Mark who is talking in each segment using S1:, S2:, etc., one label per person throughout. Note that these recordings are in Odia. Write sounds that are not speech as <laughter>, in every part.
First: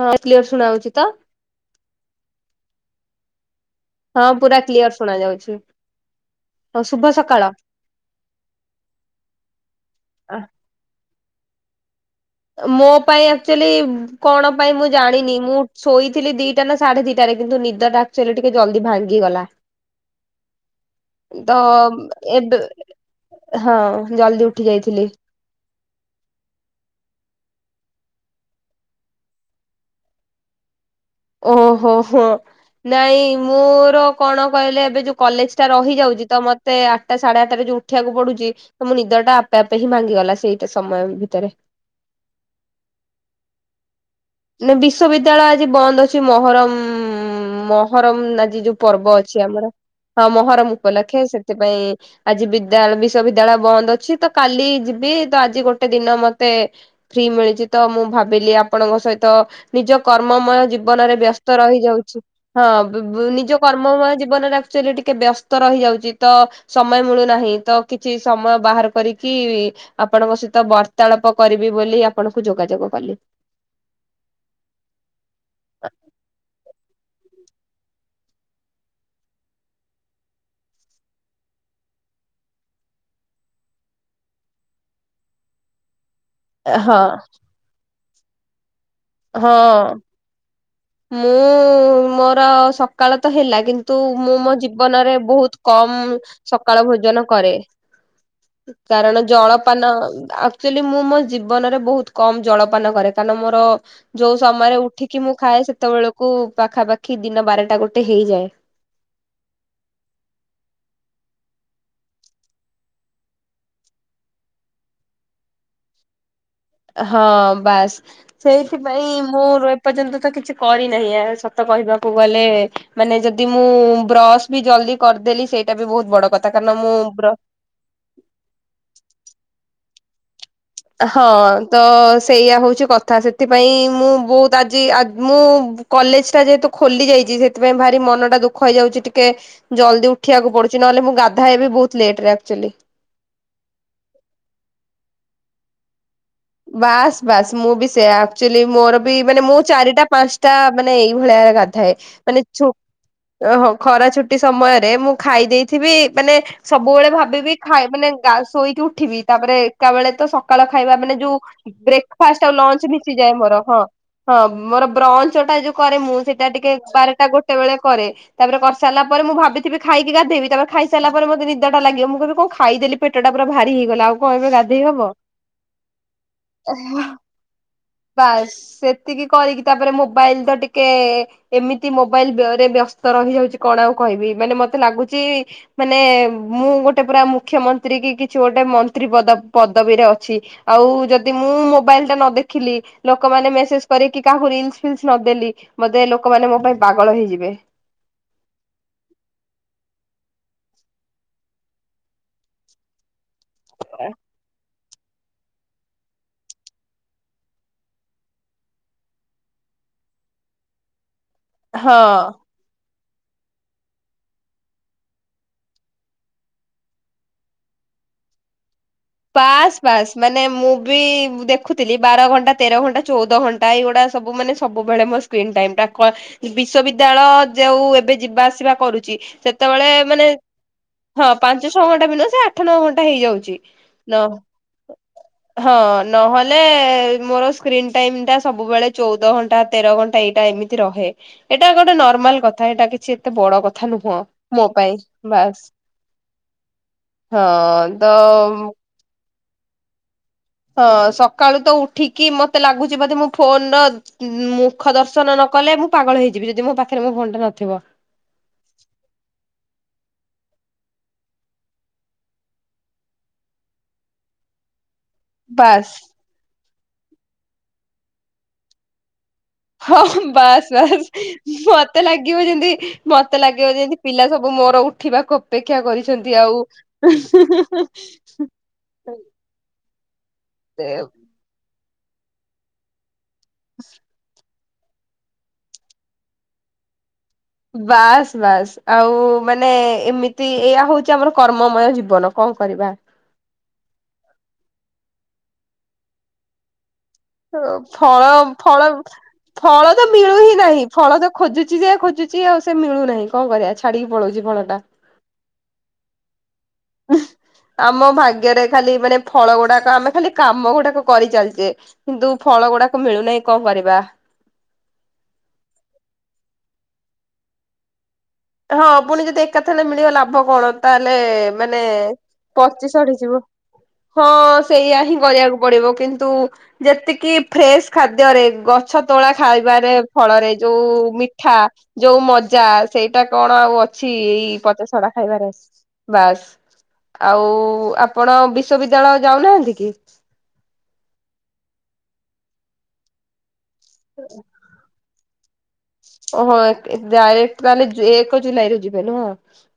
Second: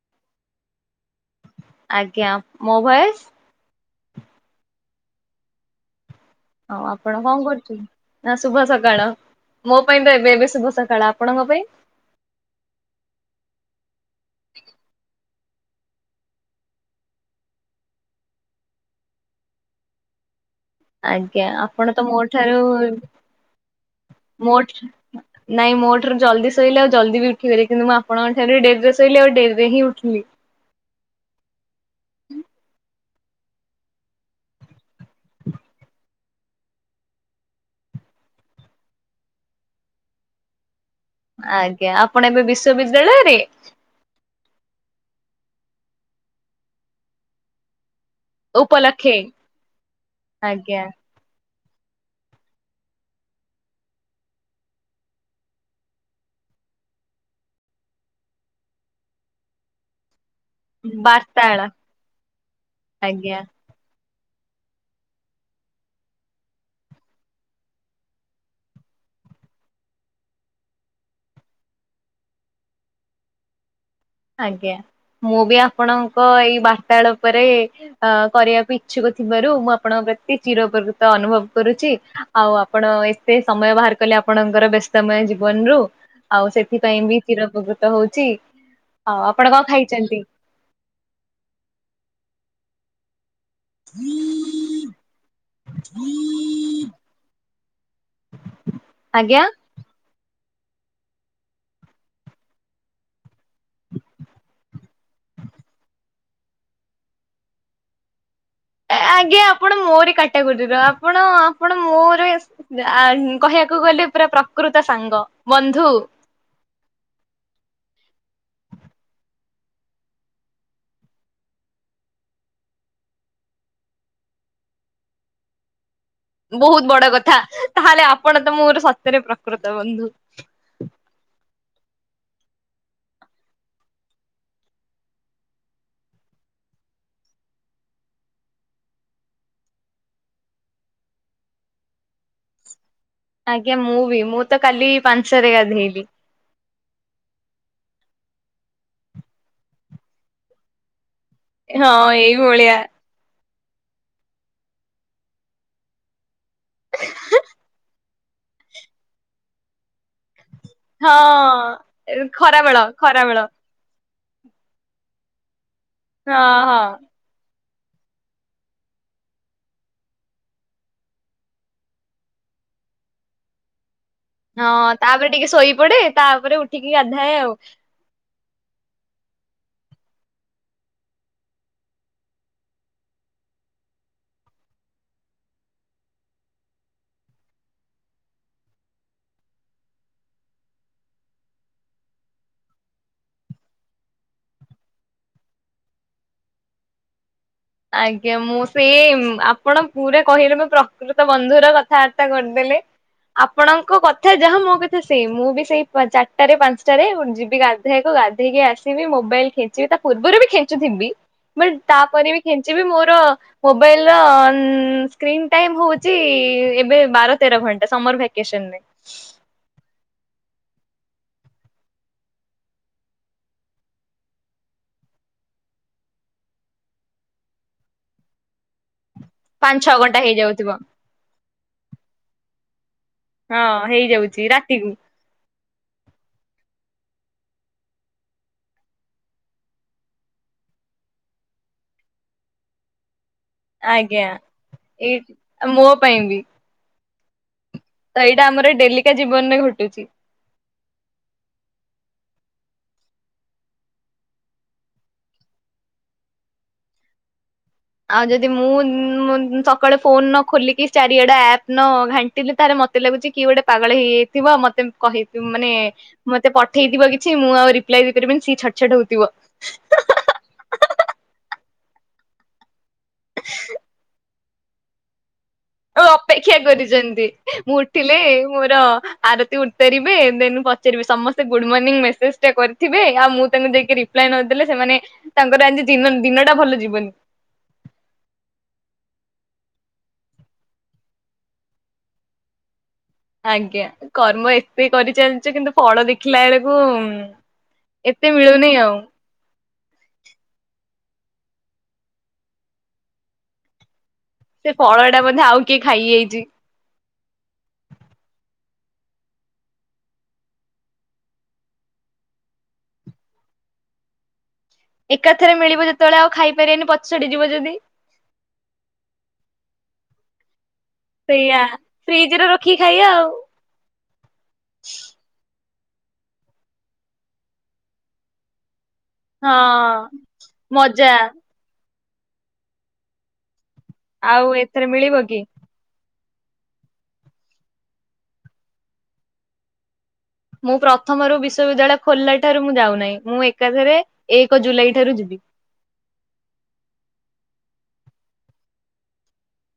S1: ହଁ କ୍ଲିୟର ଶୁଣା ହଉଚି ତ।
S2: ଆଜ୍ଞା, ମୋ ଭୟସ?
S1: ହଁ ପୁରା କ୍ଲିୟର ଶୁଣା ଯାଉଛି। ହଁ
S2: ଆଉ
S1: ଶୁଭ
S2: ଆପଣ କଣ
S1: ସକାଳ।
S2: କରୁଛନ୍ତି? ନା ଶୁଭ ସକାଳ। ମୋ ପାଇଁ ତ ଏବେ ଏବେ ଶୁଭ ସକାଳ ଆପଣଙ୍କ ପାଇଁ?
S1: ମୋ ପାଇଁ ଆଚୁଆଲି, କଣ ପାଇଁ ମୁଁ ଜାଣିନି ମୁଁ ଶୋଇଥିଲି ଦିଟା ନା ସାଢେ ଦିଟାରେ, କିନ୍ତୁ ନିଦ ଟା ଆକଚୁଆଲି ଟିକେ ଜଲ୍ଦି ଭାଙ୍ଗିଗଲା।
S2: ଆଜ୍ଞା
S1: ତ
S2: ଆପଣ ମୋ ଠାରୁ
S1: ଏବେ, ହଁ ଜଲଦି
S2: ମୋ
S1: ଉଠି ଯାଇଥିଲି
S2: ନାଇଁ ମୋ ଠାରୁ ଜଲଦି ସୋଇଲି ଆଉ ଜଲଦ ବି ଉଠିଗଲି, କିନ୍ତୁ ମୁଁ ଆପଣଙ୍କ ଠୁ ଡେରିରେ ସୋଇଲି, ଆଉ ଡେରିରେ ହିଁ ଉଠିଲି।
S1: ଓହୋ ହୋ, ନାଇଁ ମୋର, କଣ କହିଲେ ଏବେ ଯ କଲେଜ ଟା ରହିଯାଉଛି ତ ମତେ ମତେ ଆଟା, ସାଢେ ଆଠଟା, ଯୋଉ ଉଠିବାକୁ ପଡୁଛି, ତ ମୋ ନିଦ ଟା ଆପେ ଆପେ ହିଁ ଭଙ୍ଗିଗଲା, ସେଇଟା ସମୟ ଭିତରେ।
S2: ଆଜ୍ଞା, ଆପଣ ଏବେ ବିଶ୍ବବିଦ୍ୟାଳୟ ରେ?
S1: ନା ବିଶ୍ୱବିଦ୍ୟାଳୟ ଆଜି ବନ୍ଦ ଅଛି, ମହରମ ମହରମ, ଆଜି ଯୋଉ ପର୍ବ
S2: ଉପଲକ୍ଷେ
S1: ଅଛି ଆମର। ହଁ ମହରମ
S2: ଆଜ୍ଞା
S1: ଉପଲକ୍ଷେ ସେଥିପାଇଁ ଆଜି ବିଦ୍ୟାଳୟ ବିଶ୍ଵବିଦ୍ୟାଳୟ ବନ୍ଦ ଅଛି, ତ କାଲି ଯିବି, ତ ଆଜି ଗୋଟେ ଦିନ ମତେ ଫ୍ରି ମିଳିଛି ତ, ମୁଁ ଭାବିଲି ଆପଣଙ୍କ ସହିତ ତ ନିଜ କର୍ମମୟ ଜୀବନରେ, ବ୍ୟସ୍ତ
S2: ବାର୍ତ୍ତାଳ
S1: ରହିଯାଉଛି। ହଁ
S2: ଆଜ୍ଞା
S1: ନିଜ କର୍ମୟ ଜୀବନରେ, ଆକ୍ଚୁଆଲି ଟିକେ ବ୍ୟସ୍ତ ରହିଯାଉଛି, ତ ସମୟ ମିଳୁନାହିଁ, ତ କିଛି ସମୟ ବାହାର କରିକି ଆପଣଙ୍କ ସହିତ ବାର୍ତାଳାପ କରିବି ବୋଲି, ଆପଣଙ୍କୁ ଯୋଗାଯୋଗ କଲି।
S2: ଆଜ୍ଞା, ମୁଁ ବି ଆପଣଙ୍କ ଏଇ ବାର୍ତ୍ତାଳପରେ ଅ କରିବାକୁ ଇଚ୍ଛୁକ ଥିବାରୁ, ମୁଁ ଆପଣଙ୍କ ପ୍ରତି ଚିର ଉପକୃତ ଅନୁଭବ କରୁଛି। ଆଉ ଆପଣ ଏତେ ସମୟ ବାହାର କଲେ ଆପଣଙ୍କର, ବ୍ୟସ୍ତମୟ ଜୀବନରୁୁ ଆଉ
S1: ହଁ
S2: ସେଥିପାଇଁ ବି ଚିର ଉପକୃତ ହଉଛି। ଆଉ ଆପଣ କଣ
S1: ହଁ।
S2: ଖାଇଛନ୍ତି?
S1: ମୁଁ ମୋର ସକାଳ ତ ହେଲା କିନ୍ତୁ ମୁଁ ମୋ ଜୀବନରେ ବହୁତ କମ, ସକାଳ ଭୋଜନ କରେ। କାରଣ
S2: ଆଜ୍ଞା
S1: ଜଳ ନ ଆକଚୁଆଲି, ମୁଁ ମୋ ଜୀବନରେ ବହୁତ କମ ଜଳପାନ କରେ, କାରଣ ମୋର ଯୋଉ ସମୟରେ ଉଠିକି ମୁଁ ଖାଏ, ସେତେବେଳକୁ ପାଖାପାଖି, ଦିନ ବାରଟା, ଗୋଟେ ହେଇଯାଏ।
S2: ଆଜ୍ଞା ଆପଣ ମୋରି କାଟାଗୋରିର, ଆପଣ, ଆପଣ ମୋର କହିବାକୁ ଗଲେ, ପୁରା ପ୍ରକୃତ ସାଙ୍ଗ, ବନ୍ଧୁ।
S1: ହଁ ବାସ୍। ସେଇଥିପାଇଁ ମୁଁ ଏପର୍ଯ୍ୟନ୍ତ ତ କିଛି କରିନାହିଁ ଆ, ସତ କହିବାକୁ ଗଲେ। ମାନେ ଯଦି ମୁଁ ବ୍ରସ ବି ଜଲଦି କରିଦେଲି, ସେଇଟା ବି ବହୁତ ବଡ କଥା। କାରଣ
S2: ବହୁତ
S1: ମୁଁ
S2: ବଡ
S1: ବ୍ର
S2: କଥା, ତାହେଲେ ଆପଣ ତ ମୋର ସତ୍ୟରେ ପ୍ରକୃତ ବନ୍ଧୁ।
S1: ହଁ ତ ସେଇୟା ହଉଛି କଥା। ସେଥିପାଇଁ ମୁଁ ବହୁତ ଆଜି ମୁଁ କଲେଜ ଟା ଯେହେତୁ ଖୋଲି ଯାଇଛି, ସେଥିପାଇଁ ଭାରି ମନ ଟା ଦୁଃଖ ହେଇଯାଉଛି ଟିକେ। ଜଲ୍ଦି ଉଠିବାକୁ ପଡୁଛି, ନହେଲେ ମୁଁ ଗାଧାଏ ବି ବହୁତ ଲେଟରେ ଆକଚୁଆଲି।
S2: ଆଜ୍ଞା ମୁଁ ବି, ମୁଁ ତ କାଲି ପାଞ୍ଚଟା ରେ ଗାଧେଇଲି।
S1: ବାସ୍ ବାସ୍ ମୁଁ ବି ସେୟା, ଆକ୍ଚୁଆଲି ମୋର ବି ମାନେ ମୁଁ ଚାରିଟା, ପାଞ୍ଚଟା ମାନେ ଏଇଭଳିଆ ଗାଧାଏ
S2: ହଁ
S1: ମାନେ ଛୁ
S2: ଏଇଭଳିଆ।
S1: ଓହୋ ଖରା ଛୁଟି ସମୟରେ, ମୁଁ ଖାଇ ଦେଇେଥିବି, ମାନେ ସବୁବେଳେ ଭାବିବି ଖାଇ ମାନେ ଶୋଇକି ଉଠିବି ତାପରେ ଏକା ବଳେ ତ ସକାଳ ଖାଇବା ମାନେ ଯୋଉ
S2: ହଁ
S1: ବ୍ରେକ୍ଫାଷ୍ଟ ଆଉ
S2: ଖରାବେଳ
S1: ଲଞ୍ଚ ମିଶିଯାଏ
S2: ଖରାବେଳ।
S1: ମୋର ହଁ ହଁ ମୋର ବ୍ରଞ୍ଚ ଟା ଯୋଉ କରେ ମୁଁ,
S2: ହଁ
S1: ସେଇଟା ଟିକେ
S2: ହଁ।
S1: ବାରଟା ଗୋଟେ ବେଳେ କରେ। ତାପରେ କରସାରିଲା ପରେ ମୁଁ ଭାବିଥିବି ଖାଇକି ଗାଧେଇବି ତାପରେ ଖାଇସାଇଲା ପରେ ମତେ ନିଦ ଟା ଲାଗିବ ମୁଁ କହିବି କଣ ଖାଇଦେଲି ପେଟ ଟା ପୁରା ଭାରି ହେଇଗଲା ଆଉ। କଣ ଏବେ
S2: ହଁ
S1: ଗାଧେଇ
S2: ହଁ
S1: ହବ।
S2: ତାପରେ ଟିକେ ଶୋଇପଡେ ତାପରେ ଉଠିକି ଗାଧାଏ ଆଉ।
S1: ବାସ୍ ସେତିକି କରିକି ତାପରେ ମୋବାଇଲ ତ ଟିକେ ଏମିତି ମୋବାଇଲ ବ୍ୟ ରେ ବ୍ୟସ୍ତ ରହିଯାଉଛି କଣ ଆଉ କହିବି ମାନେ ମତେ ଲାଗୁଚି ମାନେ ମୁଁ ଗୋଟେ ପୁରା ମୁଖ୍ୟମନ୍ତ୍ରୀ କି କିଛି ଗୋଟେ ମନ୍ତ୍ରୀ ପଦ ପଦବୀରେ ଅଛି। ଆଉ ଯଦି ମୁଁ ମୋବାଇଲ ଟା ନ ଦେଖିଲି। ଲୋକମାନେ ମେସେଜ କରି କି କାହାକୁ ରିଲସ ଫିଲସ ନ ଦେଲି ବଦେ ଲୋକମାନେ ମୋ ପାଇଁ ପାଗଳ ହେଇଯିବେ।
S2: ଆଜ୍ଞା ମୁଁ ସେଇ ଉଁ ଆପଣ ପୁରା କହିଲେ ମୁଁ ପ୍ର କୃତ ବନ୍ଧୁର କଥାବାର୍ତ୍ତା କରିଦେଲେ ଆପଣଙ୍କ କଥା ଯାହା ମୋ କ ଥା ସେଇ ମୁଁ ବି ସେଇ ପ ଚାରିଟାରେ ପାଞ୍ଚଟାରେ ଯିବି ଗାଧେଇଆକୁ ଗାଧେଇକି ଆସିବି ମୋବାଇଲ ଖେ ଞ୍ଚିବି ତା ପୂର୍ବରୁ ବି ଖେଞ୍ଚୁଥିବି ବଟ୍
S1: ହଁ।
S2: ତାପରେ ବି ଖେଞ୍ଚିବି ମୋର ମୋବାଇଲ ର ଉଁ ସ୍କ୍ରିନ୍ ଟାଇମ ହଉଚି ଏବେ ବାର ତେର ଘଣ୍ଟା ସମର ଭାକେସନରେ।
S1: ବାସ୍ ବାସ୍ ମାନେ ମୁଁ ବି ଦେଖୁଥିଲି ବାର ଘଣ୍ଟା ତେର ଘଣ୍ଟା ଚଉଦ ଘ ଣ୍ଟା ଏ ଗୁଡା ସବୁ ମାନେ ସବୁବେଳେ ମୋ ସ୍କ୍ରିନ୍ ଟାଇମ ଟା କ ବିଶ୍ଵ ବିଦ୍ୟାଳୟ ଯେଉ ଏବେ ଯିବା ଆସିବା କରୁଚି
S2: ପାଞ୍ଚ
S1: ସେତବେଳେ
S2: ଛଅ ଘଣ୍ଟା
S1: ମାନେ
S2: ହେଇଯାଉଥିବ
S1: ହଁ ପାଞ୍ଚ ଛଅ ଘଣ୍ଟା ବି ନୁହେଁ ସେ ଆଠ ନଅ ଘଣ୍ଟା ହେଇଯାଉ
S2: ହଁ।
S1: ଲ ହଁ।
S2: ହେଇଯାଉଛି ରାତିକୁ
S1: ହଁ ନହେଲେ ମୋର ସ୍କ୍ରିନ୍ ଟାଇମ ଟା ସବୁବେଳେ ଚଉଦ ଘଣ୍ଟା ତେର ଘଣ୍ଟା ଏଇଟା ଏମି ତି ରହେ ଏଇଟା ଗୋଟେ ନର୍ମାଲ କଥା ଏଇଟା କିଛି ଏତେ ବଡ କ ଥା ନୁହଁ
S2: ଆଜ୍ଞା
S1: ମୋ ପାଇଁ
S2: ଏଇ
S1: ବାସ୍
S2: ମୋ ପାଇଁ ବି
S1: ହଁ।
S2: ତ ଏଇଟା ଆମର ଡେଲିକା ଜୀବନରେ ଘଟୁଚି।
S1: ହଁ ସକାଳୁ ତ ଉଠିକି ମତେ ଲାଗୁଚି ବୋଧେ ମୁଁ ଫୋନ ର ଉଁ ମୁଖ ଦର୍ଶନ ନ କଲେ ମୁଁ ପାଗଳ ହେଇଯିବି ଯଦି ମୋ ପାଖରେ ମୋ ଫୋନ୍ ଟା ନଥିବ।
S2: ଆଉ ଯଦି ମୁଁ ଉଁ ସକାଳେ ଫୋନ ନ ଖୋଲିକି ଚାରିଆଡେ ଆପ୍ ନ ଘା ଣ୍ଟିଲେ ତାରେ ମତେ ଲାଗୁଚି କିଏ ଗୋଟେ ପାଗଳ ହେଇଯାଇଥିବ ମତେ କହି ଉଁ ମାନେ
S1: ବାସ୍
S2: ମତେ ପଠେଇଥିବ କିଛି ମୁଁ ଆଉ ରିପ୍ଲାଏ ଦେଇ ପାରିବିନି ସିଏ ଛଟ ଛଟ ହଉଥିବ।
S1: ହଁ ବାସ୍ ବାସ୍ ମତେ ଲାଗିବ ଯେମତି ମତେ ଲାଗିବ ଯେମତି ପିଲା ସ ବୁ ମୋର ଉଠିବାକୁ ଅପେକ୍ଷା କରିଛନ୍ତି
S2: ଅ-ଅପେକ୍ଷା
S1: ଆଉ
S2: କରିଚନ୍ତି ମୁଁ ଉଠିଲେ ମୋର ଆରତି ଉତ୍ତାରିବେ ଦେନ ପଚାରିବେ ସମସ୍ତେ ଗୁଡ ମର୍ଣ୍ଣିଂ ମେସେଜ ଟା କରିଥିବେ ଆଉ ମୁଁ ତାଙ୍କୁ ଯାଇକି ରିପ୍ଲାଏ ନଦେଲେ ସେମାନେ ତାଙ୍କର ଆଜି ଦିନ ଦିନ ଟା ଭଲ ଯିବନି।
S1: ବାସ୍ ବାସ୍ ଆଉ ମାନେ ଏମିତି ଏଇୟା ହଉଚି ଆମର କର୍ମ ମୟ ଜୀବନ କଣ କରିବା।
S2: ଆଜ୍ଞା କର୍ମ ଏତେ କରି ଚାଲିଚେ କିନ୍ତୁ ଫଳ ଦେଖିଲା ବେଳକୁ ଉଁ
S1: ଓ ଫଳ ଫଳ ଫଳ ତ ମିଳୁ ହିଁ ନାହିଁ ଫଳ ତ ଖୋଜୁଚି ଯେ ଖୋଜୁଚି ଆଉ ସେ ମିଳୁ ନାହିଁ କଣ କରିଆ ଛାଡିକି ପଳଉଚି।
S2: ସେ ଫଳଟା ବୋଧେ ଆଉ କିଏ ଖାଇଯାଇଚି।
S1: ଉଁ ଆମ ଭାଗ୍ୟରେ ଖାଲି ମାନେ ଫଳ ଗୁଡାକ ଆମେ ଖାଲି କାମ ଗୁଡାକ କରିଚାଲିଚେ। କିନ୍ତୁ ଫଳ ଗୁଡାକ ମିଳୁ ନାହିଁ କଣ କରିବା।
S2: ଏକାଥରେ ମିଳିବ ଯେତବେଳେ ଆଉ ଖାଇପାରିବେନି ପଚଡି ଯିବ ଯଦି।
S1: ହଁ ପୁଣି ଯଦି ଏକା ଥଲେ ହେଲେ ମିଳିବ ଲାଭ କଣ ତାହେଲେ
S2: ସେଇଆ
S1: ମାନେ
S2: ଫ୍ରିଜ ରେ ରଖିକି
S1: ପଚି
S2: ଖାଇବା
S1: ସଢ଼ି
S2: ଆଉ।
S1: ଯିବ। ହଁ ସେଇୟା ହିଁ କରିଆକୁ ପଡିବ କିନ୍ତୁ ଯେତିକି ଫ୍ରେସ୍ ଖାଦ୍ୟରେ ଗ ଗଛ ତୋଳା ଖାଇବାରେ
S2: ହଁ
S1: ଫଳରେ ଯୋଉ
S2: ମଜା
S1: ମିଠା ଯୋଉ ମଜା ସେଇ ଏଟା କଣ ଆଉ ଅଛି ଏଇ
S2: ଆଉ ଏଥିରେ
S1: ପଚାସଡା
S2: ମିଳିବ କି?
S1: ଖାଇବାରେ। ବାସ୍ ଆଉ ଆପଣ ବିଶ୍ଵବିଦ୍ୟାଳୟ ଯାଉନାହାନ୍ତି କି?
S2: ମୁଁ ପ୍ରଥମରୁ ବିଶ୍ଵବିଦ୍ୟାଳୟ ଖୋଲିଲା ଠାରୁ ମୁଁ ଯାଉନାହିଁ ମୁଁ ଏକାଥରେ ଏକ ଜୁଲାଇ ଠାରୁ ଯିବି।
S1: ଓହୋ ଡାଇରେକ୍ଟ ତାହେଲେ ଏକ ଜୁଲାଇ ରେ ଯିବେ ନୁହଁ।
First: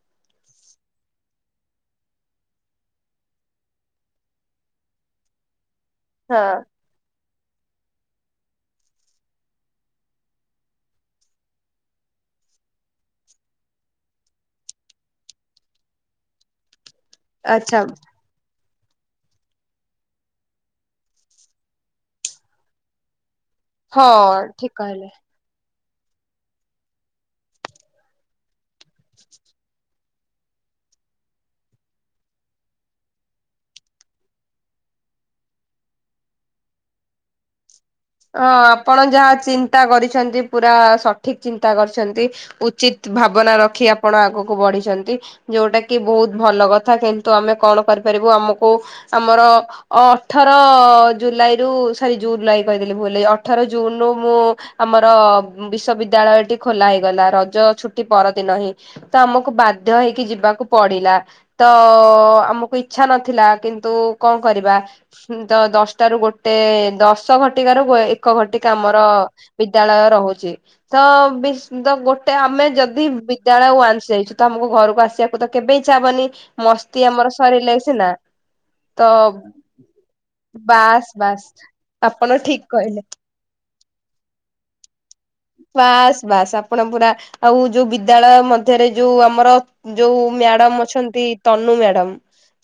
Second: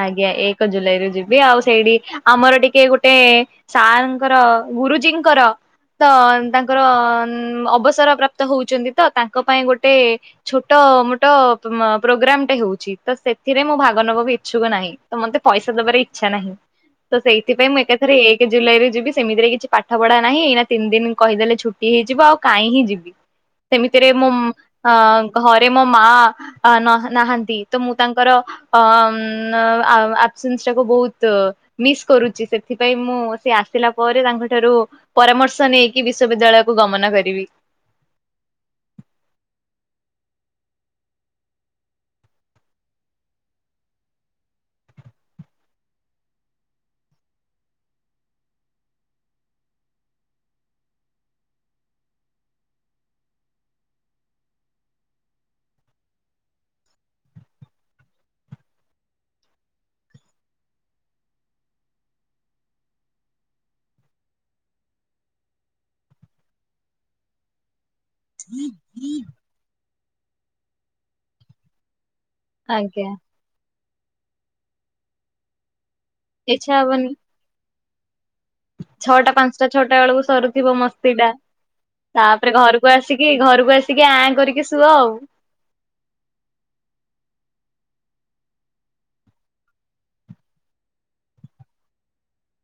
S2: ଆଜ୍ଞା ଏକ ଜୁଲାଇରୁୁ ଯିବି ଆଉ ସେଇଠି ଆମର ଟିକେ ଗୋଟେ ସାର୍ ଙ୍କର ଗୁରୁଜୀଙ୍କର ତ
S1: ହଁ।
S2: ତାଙ୍କର ଉଁ ଅବସର ପ୍ରାପ୍ତ ହଉଛନ୍ତି ତ ତାଙ୍କ ପାଇଁ ଗୋଟେ ଛୋଟ ମୋଟ ପ୍ରୋଗ୍ରାମ ଟେ ହଉଛି ତ ସେଥିରେ ମୁଁ ଭାଗ ନବାକୁ ଇଛୁକ ନାହିଁ ତ ମତେ ପଇସା ଦବାର ଇଚ୍ଛା ନାହିଁ ତ ସେଇଥିପାଇଁ ମୁଁ
S1: ଆଚ୍ଛା
S2: ଏକାଥରେ ଏ ଜୁଲାଇରେ ଯିବି ସେମିତିରେ କିଛି ପାଠ ପଢା ନାହିଁ ଏଇନା ତିନି ଦିନ କହିଦେଲେ ଛୁଟି ହେଇଯିବ କାହିଁ ହିଁ ଯିବି। ସେମିତିରେ
S1: ହଁ
S2: ମୁଁ ମ୍
S1: ଠିକ କହିଲେ।
S2: ଆଁ ଘରେ ମୋ ମାଆ ଆ ନ ନାହାନ୍ତି ତ ମୁଁ ତାଙ୍କର ଅ ଆଁ ନ ଆସେନ୍ସ ଟାକୁ ବହୁତ ମିସ୍ କରୁଛି ସେଥିପାଇଁ ମୁଁ ସେ ଆସିଲା ପରେ ତାଙ୍କଠାରୁ ପରାମର୍ଶ ନେଇକି ବିଶ୍ଵବିଦ୍ୟାଳୟ କୁ ଗମନ କରିବି।
S1: ହଁ ଆପଣ ଯାହା ଚିନ୍ତା କରିଛନ୍ତି ପୁରା ସଠିକ୍ ଚିନ୍ତା କରିଛନ୍ତି। ଉଚିତ ଭାବନା ରଖି ଆପଣ ଆଗକୁ ବଢିଛନ୍ତି। ଯୋଉଟା କି ବହୁତ ଭଲ କଥା କିନ୍ତୁ ଆମେ କଣ କରିପାରିବୁ ଆମକୁ ଆମର ଅଠର ଜୁଲାଇରୁୁ ସରୀ ଜୁଲାଇ କହିଦେଲି ଭୁଲ୍ ରେ ଅଠର ଜୁନ୍ ରୁ ମୁଁ ଆମର ବିଶ୍ବିଦ୍ୟାଳୟଟି ଖୋଲା ହେଇଗଲା ରଜ ଛୁଟି ପରଦିନ ହିଁ। ତ ଆମକୁ ବାଧ୍ୟ ହେଇକି ଯିବାକୁ ପଡିଲା। ତ ଆମକୁ ଇଛା ନଥିଲା କିନ୍ତୁ କଣ କରିବା? ତ ଦଶଟା ର ଗୋଟେ ଦଶ ଦଶ ଘଟିକାର ଏକ ଘଟିକା ଆମର ବିଦ୍ୟାଳୟ ରହୁଛି ତ ବି କି ତ ଗୋଟେ ଆମେ ଯଦି
S2: ଆଜ୍ଞା
S1: ବିଦ୍ୟାଳୟ ୱାନ୍ସ ଯାଇଛୁ ତ ଆମକୁ ଘରକୁ ଆସିବାକୁ ତ କେବେ ଇଚ୍ଛା ହବନି।
S2: ଇଚ୍ଛା
S1: ମସ୍ତି
S2: ହବନି
S1: ଆମର ଶରୀଲେ ସିନା? ତ
S2: ଛଅଟା ପାଞ୍ଚଟା ଛଅଟା ବେଳକୁ ସରୁଥିବ
S1: ବାସ୍
S2: ମସ୍ତି ଟା
S1: ବାସ୍ ଆପଣ
S2: ତାପରେ
S1: ଠିକ
S2: ଘରକୁ
S1: କହିଲେ
S2: ଆସିକି ଘରକୁ ଆସିକି ଆଁ କରିକି ଶୁଅ ଆଉ।
S1: ବାସ୍ ବାସ୍ ଆପଣ ପୁରା ଆଉ ଯୋଉ ବିଦ୍ୟାଳୟ ମଧ୍ୟରେ ଯୋଉ ଆମର ଯୋଉ ମ୍ୟାଡାମ ଅଛନ୍ତି ତନୁ ମ୍ୟାଡାମ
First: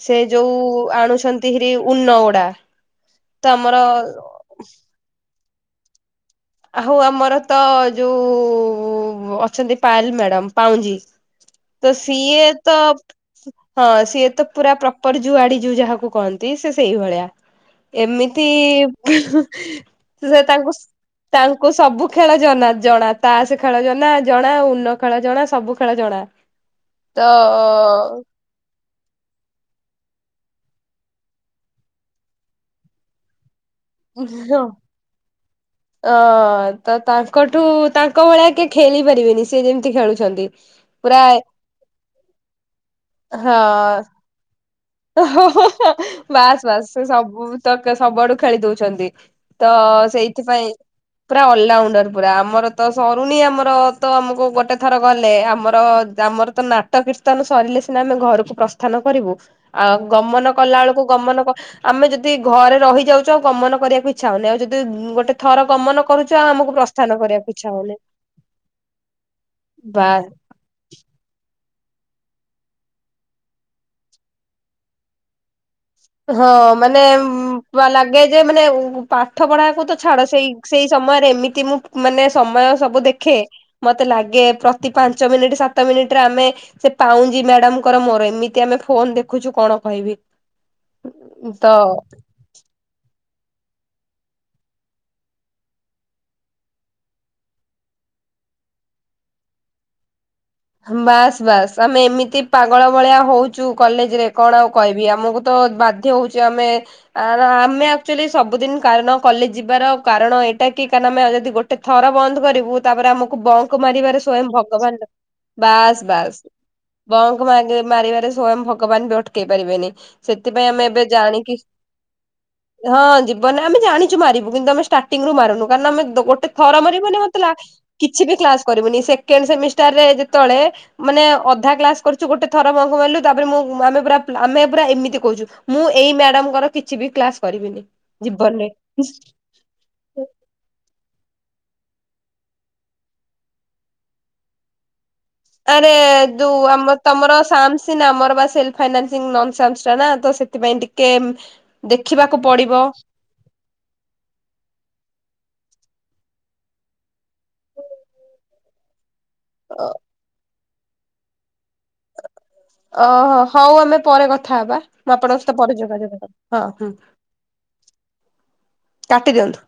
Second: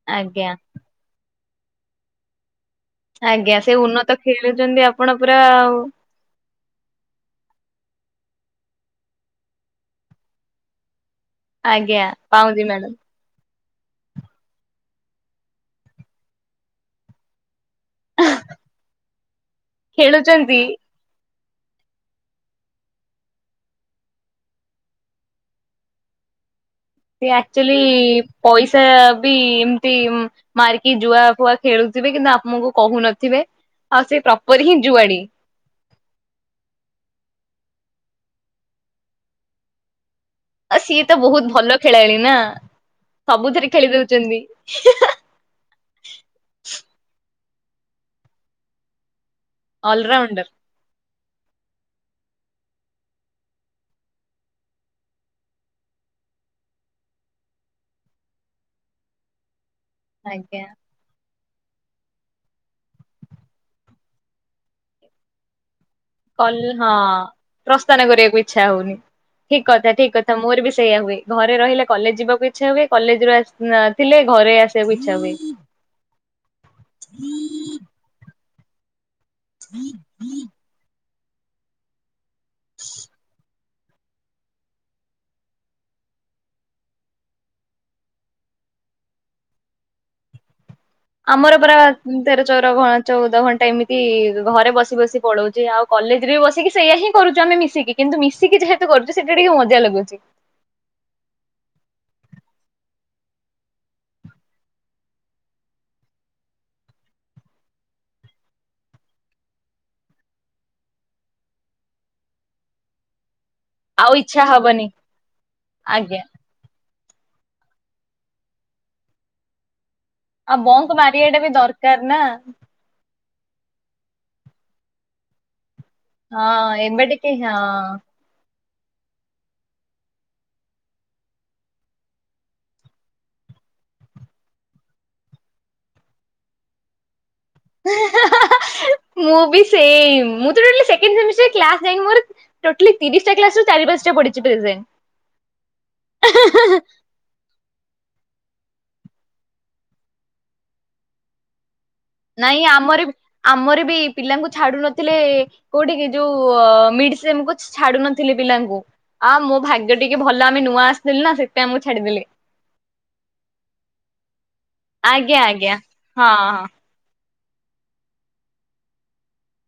S1: ସେ
S2: ଆଜ୍ଞା
S1: ଯୋଉ ଆଣୁଛନ୍ତି ହେରି ଉନ ଓଡା।
S2: ଆଜ୍ଞା, ସେ ଉନ୍ନତ ଖେଳୁଛନ୍ତି ଆପଣ ପୁରା ଆଉ
S1: ଆ ହଉ ଆମର ତ ଯୋଉ ଅଛନ୍ତି ପାଲ ମ୍ୟାଡାମ ପାଉଁଜି। ତ
S2: ଆଜ୍ଞା
S1: ସିଏ
S2: ପାଉଁଜି
S1: ତ
S2: ମ୍ୟାଡାମ
S1: ହଁ ସିଏ ତ ପୁରା ପ୍ରପର ଯୁଉଆଡି ଯୋଉ ଯାହାକୁ କହନ୍ତି ସେ ସେଇଭଳିଆ। ଏମିତି ସେ
S2: ଖେଳୁଛନ୍ତି
S1: ତାଙ୍କୁ ତାଙ୍କୁ ସବୁ ଖେଳ ଜନା ଜଣା ତାସ ଖେଳ ଜନା ଜଣା ଉନ ଖେଳ ଜଣା ସବୁ ଖେଳ ଜଣା। ତ
S2: ସେ ଆକ୍ଚୁଆଲି ପଇସା ବି ଏମିତି ମାରିକି ଜୁଆ ଫୁଆ ଖେଳୁଥିବେ କିନ୍ତୁ ଆପଣଙ୍କୁ କହୁନଥିବେ ଆଉ ସେ ପ୍ରପର ହିଁ ଜୁଆଡି।
S1: ଅ ତ ତାଙ୍କଠୁ ତାଙ୍କ ଭଳିଆ କି ଖେଳି ପାରିବେନି ସେ ଯେମିତି ଖେଳୁଛନ୍ତି।
S2: ଆ ସିଏ ତ
S1: ପୁରା
S2: ବହୁତ ଭଲ ଖେଳାଳି ନା ସବୁଥିରେ ଖେଳି ଦଉଛନ୍ତି।
S1: ଓୋ ବାସ୍ ବାସ୍ ସେ ସବୁ ତ ସବୁଆଡୁ ଖେଳି ଦଉଛନ୍ତି। ତ
S2: ଅଲରାଉଣ୍ଡର
S1: ସେଇଥିପାଇଁ ପୁରା ଅଲଆଉଣ୍ଡର ପୁରା ଆମର ତ ସରୁନି ଆମର ତ ଆମକୁ ଗୋଟେ ଥର ଗଲେ ଆମର ଆମର ତ ନାଟକୀର୍ତ୍ତନ ସରିଲେ ସିନା ଆମେ ଘରକୁ ପ୍ରସ୍ଥାନ କରିବୁ। ଆଉ ଗମନ
S2: ଆଜ୍ଞା
S1: କଲା ଳକୁ ଗମନ ଆମେ ଯଦି ଘରେ ରହି ଯାଉଛୁ ଆଉ ଗମନ କରିବାକୁ ଇଛା ହନି ଆଉ ଯଦି ଗୋଟେ ଥର ଗମନ କରୁଛୁ ଆଉ
S2: କଲ
S1: ଆମକୁ
S2: ହଁ
S1: ପ୍ରସ୍ଥାନ କରିବାକୁ ଇଚ୍ଛା ହଉନି
S2: ପ୍ରସ୍ଥାନ କରିବାକୁ ଇଚ୍ଛା ହଉନି ଠିକ କଥା ଠିକ
S1: ବାସ୍
S2: କଥା ମୋର ବି ସେଇଆ ହୁଏ। ଘରେ ରହିଲେ କଲେଜ ଯିବାକୁ ଇଚ୍ଛା ହୁଏ କଲେଜରୁ ଥିଲେ ଘରେ ଆସିବାକୁ ଇଚ୍ଛା ହୁଏ।
S1: ହଁ ମାନେ ଲାଗେ ଯେ ମାନେ ପାଠ ପଢାକୁ ତ ଛାଡ ସେଇ ସେଇ ସମୟରେ ଏମିତି ମୁଁ ମାନେ ସମୟ ସବୁ ଦେଖେ। ମତେ ଲାଗେ ପ୍ରତି ପାଞ୍ଚ ମିନିଟ୍ ସାତ ମିନିଟରେ ଆମେ ସେ ପାଉଁଜି ମ୍ୟାଡାମଙ୍କର ମୋର ଏମିତି ଆମେ ଫୋନ ଦେଖୁଛୁ କଣ କହିବି।
S2: ଆମର
S1: ତ
S2: ପରା ତେର ଚଉର ଚଉଦ ଘଣ୍ଟା ଏମିତି ଘରେ ବସି ବସି ପଳଉଛି ଆଉ କଲେଜରେ ବସିକି ସେଇଆ ହିଁ କରୁଛୁ ଆମେ ମୀ କିନ୍ତୁ ମିଶିକି ଯେହେତୁ କରଚୁ ସେଟା ଟିକେ ମଜା ଲାଗୁଛି।
S1: ବାସ୍ ବାସ୍ ଆମେ ଏମିତି ପାଗଳ ଭଳିଆ ହଉଛୁ କଲେଜ ରେ କଣ ଆଉ କହିବି ଆମକୁ ତ ବା ଧ୍ୟ ହଉଚି ଆମେ ଆ ଆମେ ଆକ୍ଚୁଆଲି ସବୁଦିନ କାରଣ କଲେଜ ଯିବାର କାରଣ ଏଇଟା କି କାରଣ ଆମେ ଯଦି ଗୋଟେ ଗଟେ ଥର ବନ୍ଦ କରିବୁ ତାପରେ ଆମକୁ ବଙ୍କ
S2: ଆଉ
S1: ମାରିବାରେ
S2: ଇଚ୍ଛା
S1: ସ୍ଵୟଂ
S2: ହବନି
S1: ଭଗବାନ ବାସ୍
S2: ଆଜ୍ଞା
S1: ବାସ୍ ବଙ୍କ ମାରିବାରେ ସ୍ଵୟଂ ଭଗବାନ ବି ଅଟକେଇ ପାରିବେନି।
S2: ଆଉ
S1: ସେଥିପାଇଁ ଆମେ
S2: ବଙ୍କ
S1: ଏବେ
S2: ମାରିବାଟା ବି
S1: ଜାଣିକି
S2: ଦରକାର ନା
S1: ହଁ ଜିବନା ଆମେ ଜାଣିଛୁ ମାରିବୁ କିନ୍ତୁ ଆମେ ଷ୍ଟାର୍ଟିଂରୁୁ ମାରୁନୁ କାରଣ ଆମେ ଗୋଟେ
S2: ହଁ
S1: ଥର ମରେ
S2: ଏବେ
S1: ମାନେ
S2: ଟିକେ
S1: ମତେଲା
S2: ହଁ
S1: କିଛି ବି କ୍ଲାସ କରିବୁନି ସେେଣ୍ଡ ସେମିଷ୍ଟାରରେ ଯେତଳେ ମାନେ ଅଧା କ୍ଲାସ କରୁଛୁ ଗୋଟେ ଥର ବଙ୍କ ମାରିଲୁ ତାପରେ ମୁଁ ଆମେ ପୁରା ଆମେ ପୁରା ଏମିତି କହୁଛୁ। ମୁଁ ଏଇ ମ୍ୟାଡାମଙ୍କର କିଛି ବି କ୍ଲାସ କରିବିନି ଜୀବନରେ।
S2: ସେମ୍ ମୁଁ ତ ଟୋଟାଲି ସେକେଣ୍ଡ ସେମିଷ୍ଟର କ୍ଲାସ୍ ଯାଇନି ମୋର ଟୋଟାଲି ତିରିଶଟା କ୍ଲାସ ରୁ ଚାରି ପାଞ୍ଚା ପଡିଛି ପ୍ରେଜେଣ୍ଟ।
S1: ଆରେ ଦୁ ଆମର ତମର ସାମସିନ୍ ଆମର ବା ସେଲ୍ ଫାଇନା ସିନ୍ ନନ୍ <unintelligible> ସେଥିପାଇଁ ଟିକେ ଦେଖିବା
S2: ନାଇଁ ଆମର ଆମର ବି ପିଲାଙ୍କୁ ଛାଡୁ ନଥିଲେ କୋଉଠି କି ଯୋଉ ମିଡିସିମ କୁ ଛାଡୁନଥିଲେ ପିଲାଙ୍କୁ। ଆ ମୋ ଭାଗ୍ୟ ଟିକେ ଭଲ ଆମେ ନୂଆ ଆସିଥିଲି ନା ସେଥିପାଇଁ ଆମୁକୁ ଛାଡିଦେଲେ।
S1: ଓହୋ ହଉ ଆମେ ପରେ କଥା ହବା ମୁଁ ଆପଣଙ୍କ ସହିତ ପରେ ଯୋଗାଯୋଗ ହଁ ହଁ। କାଟି ଦିଅନ୍ତୁ।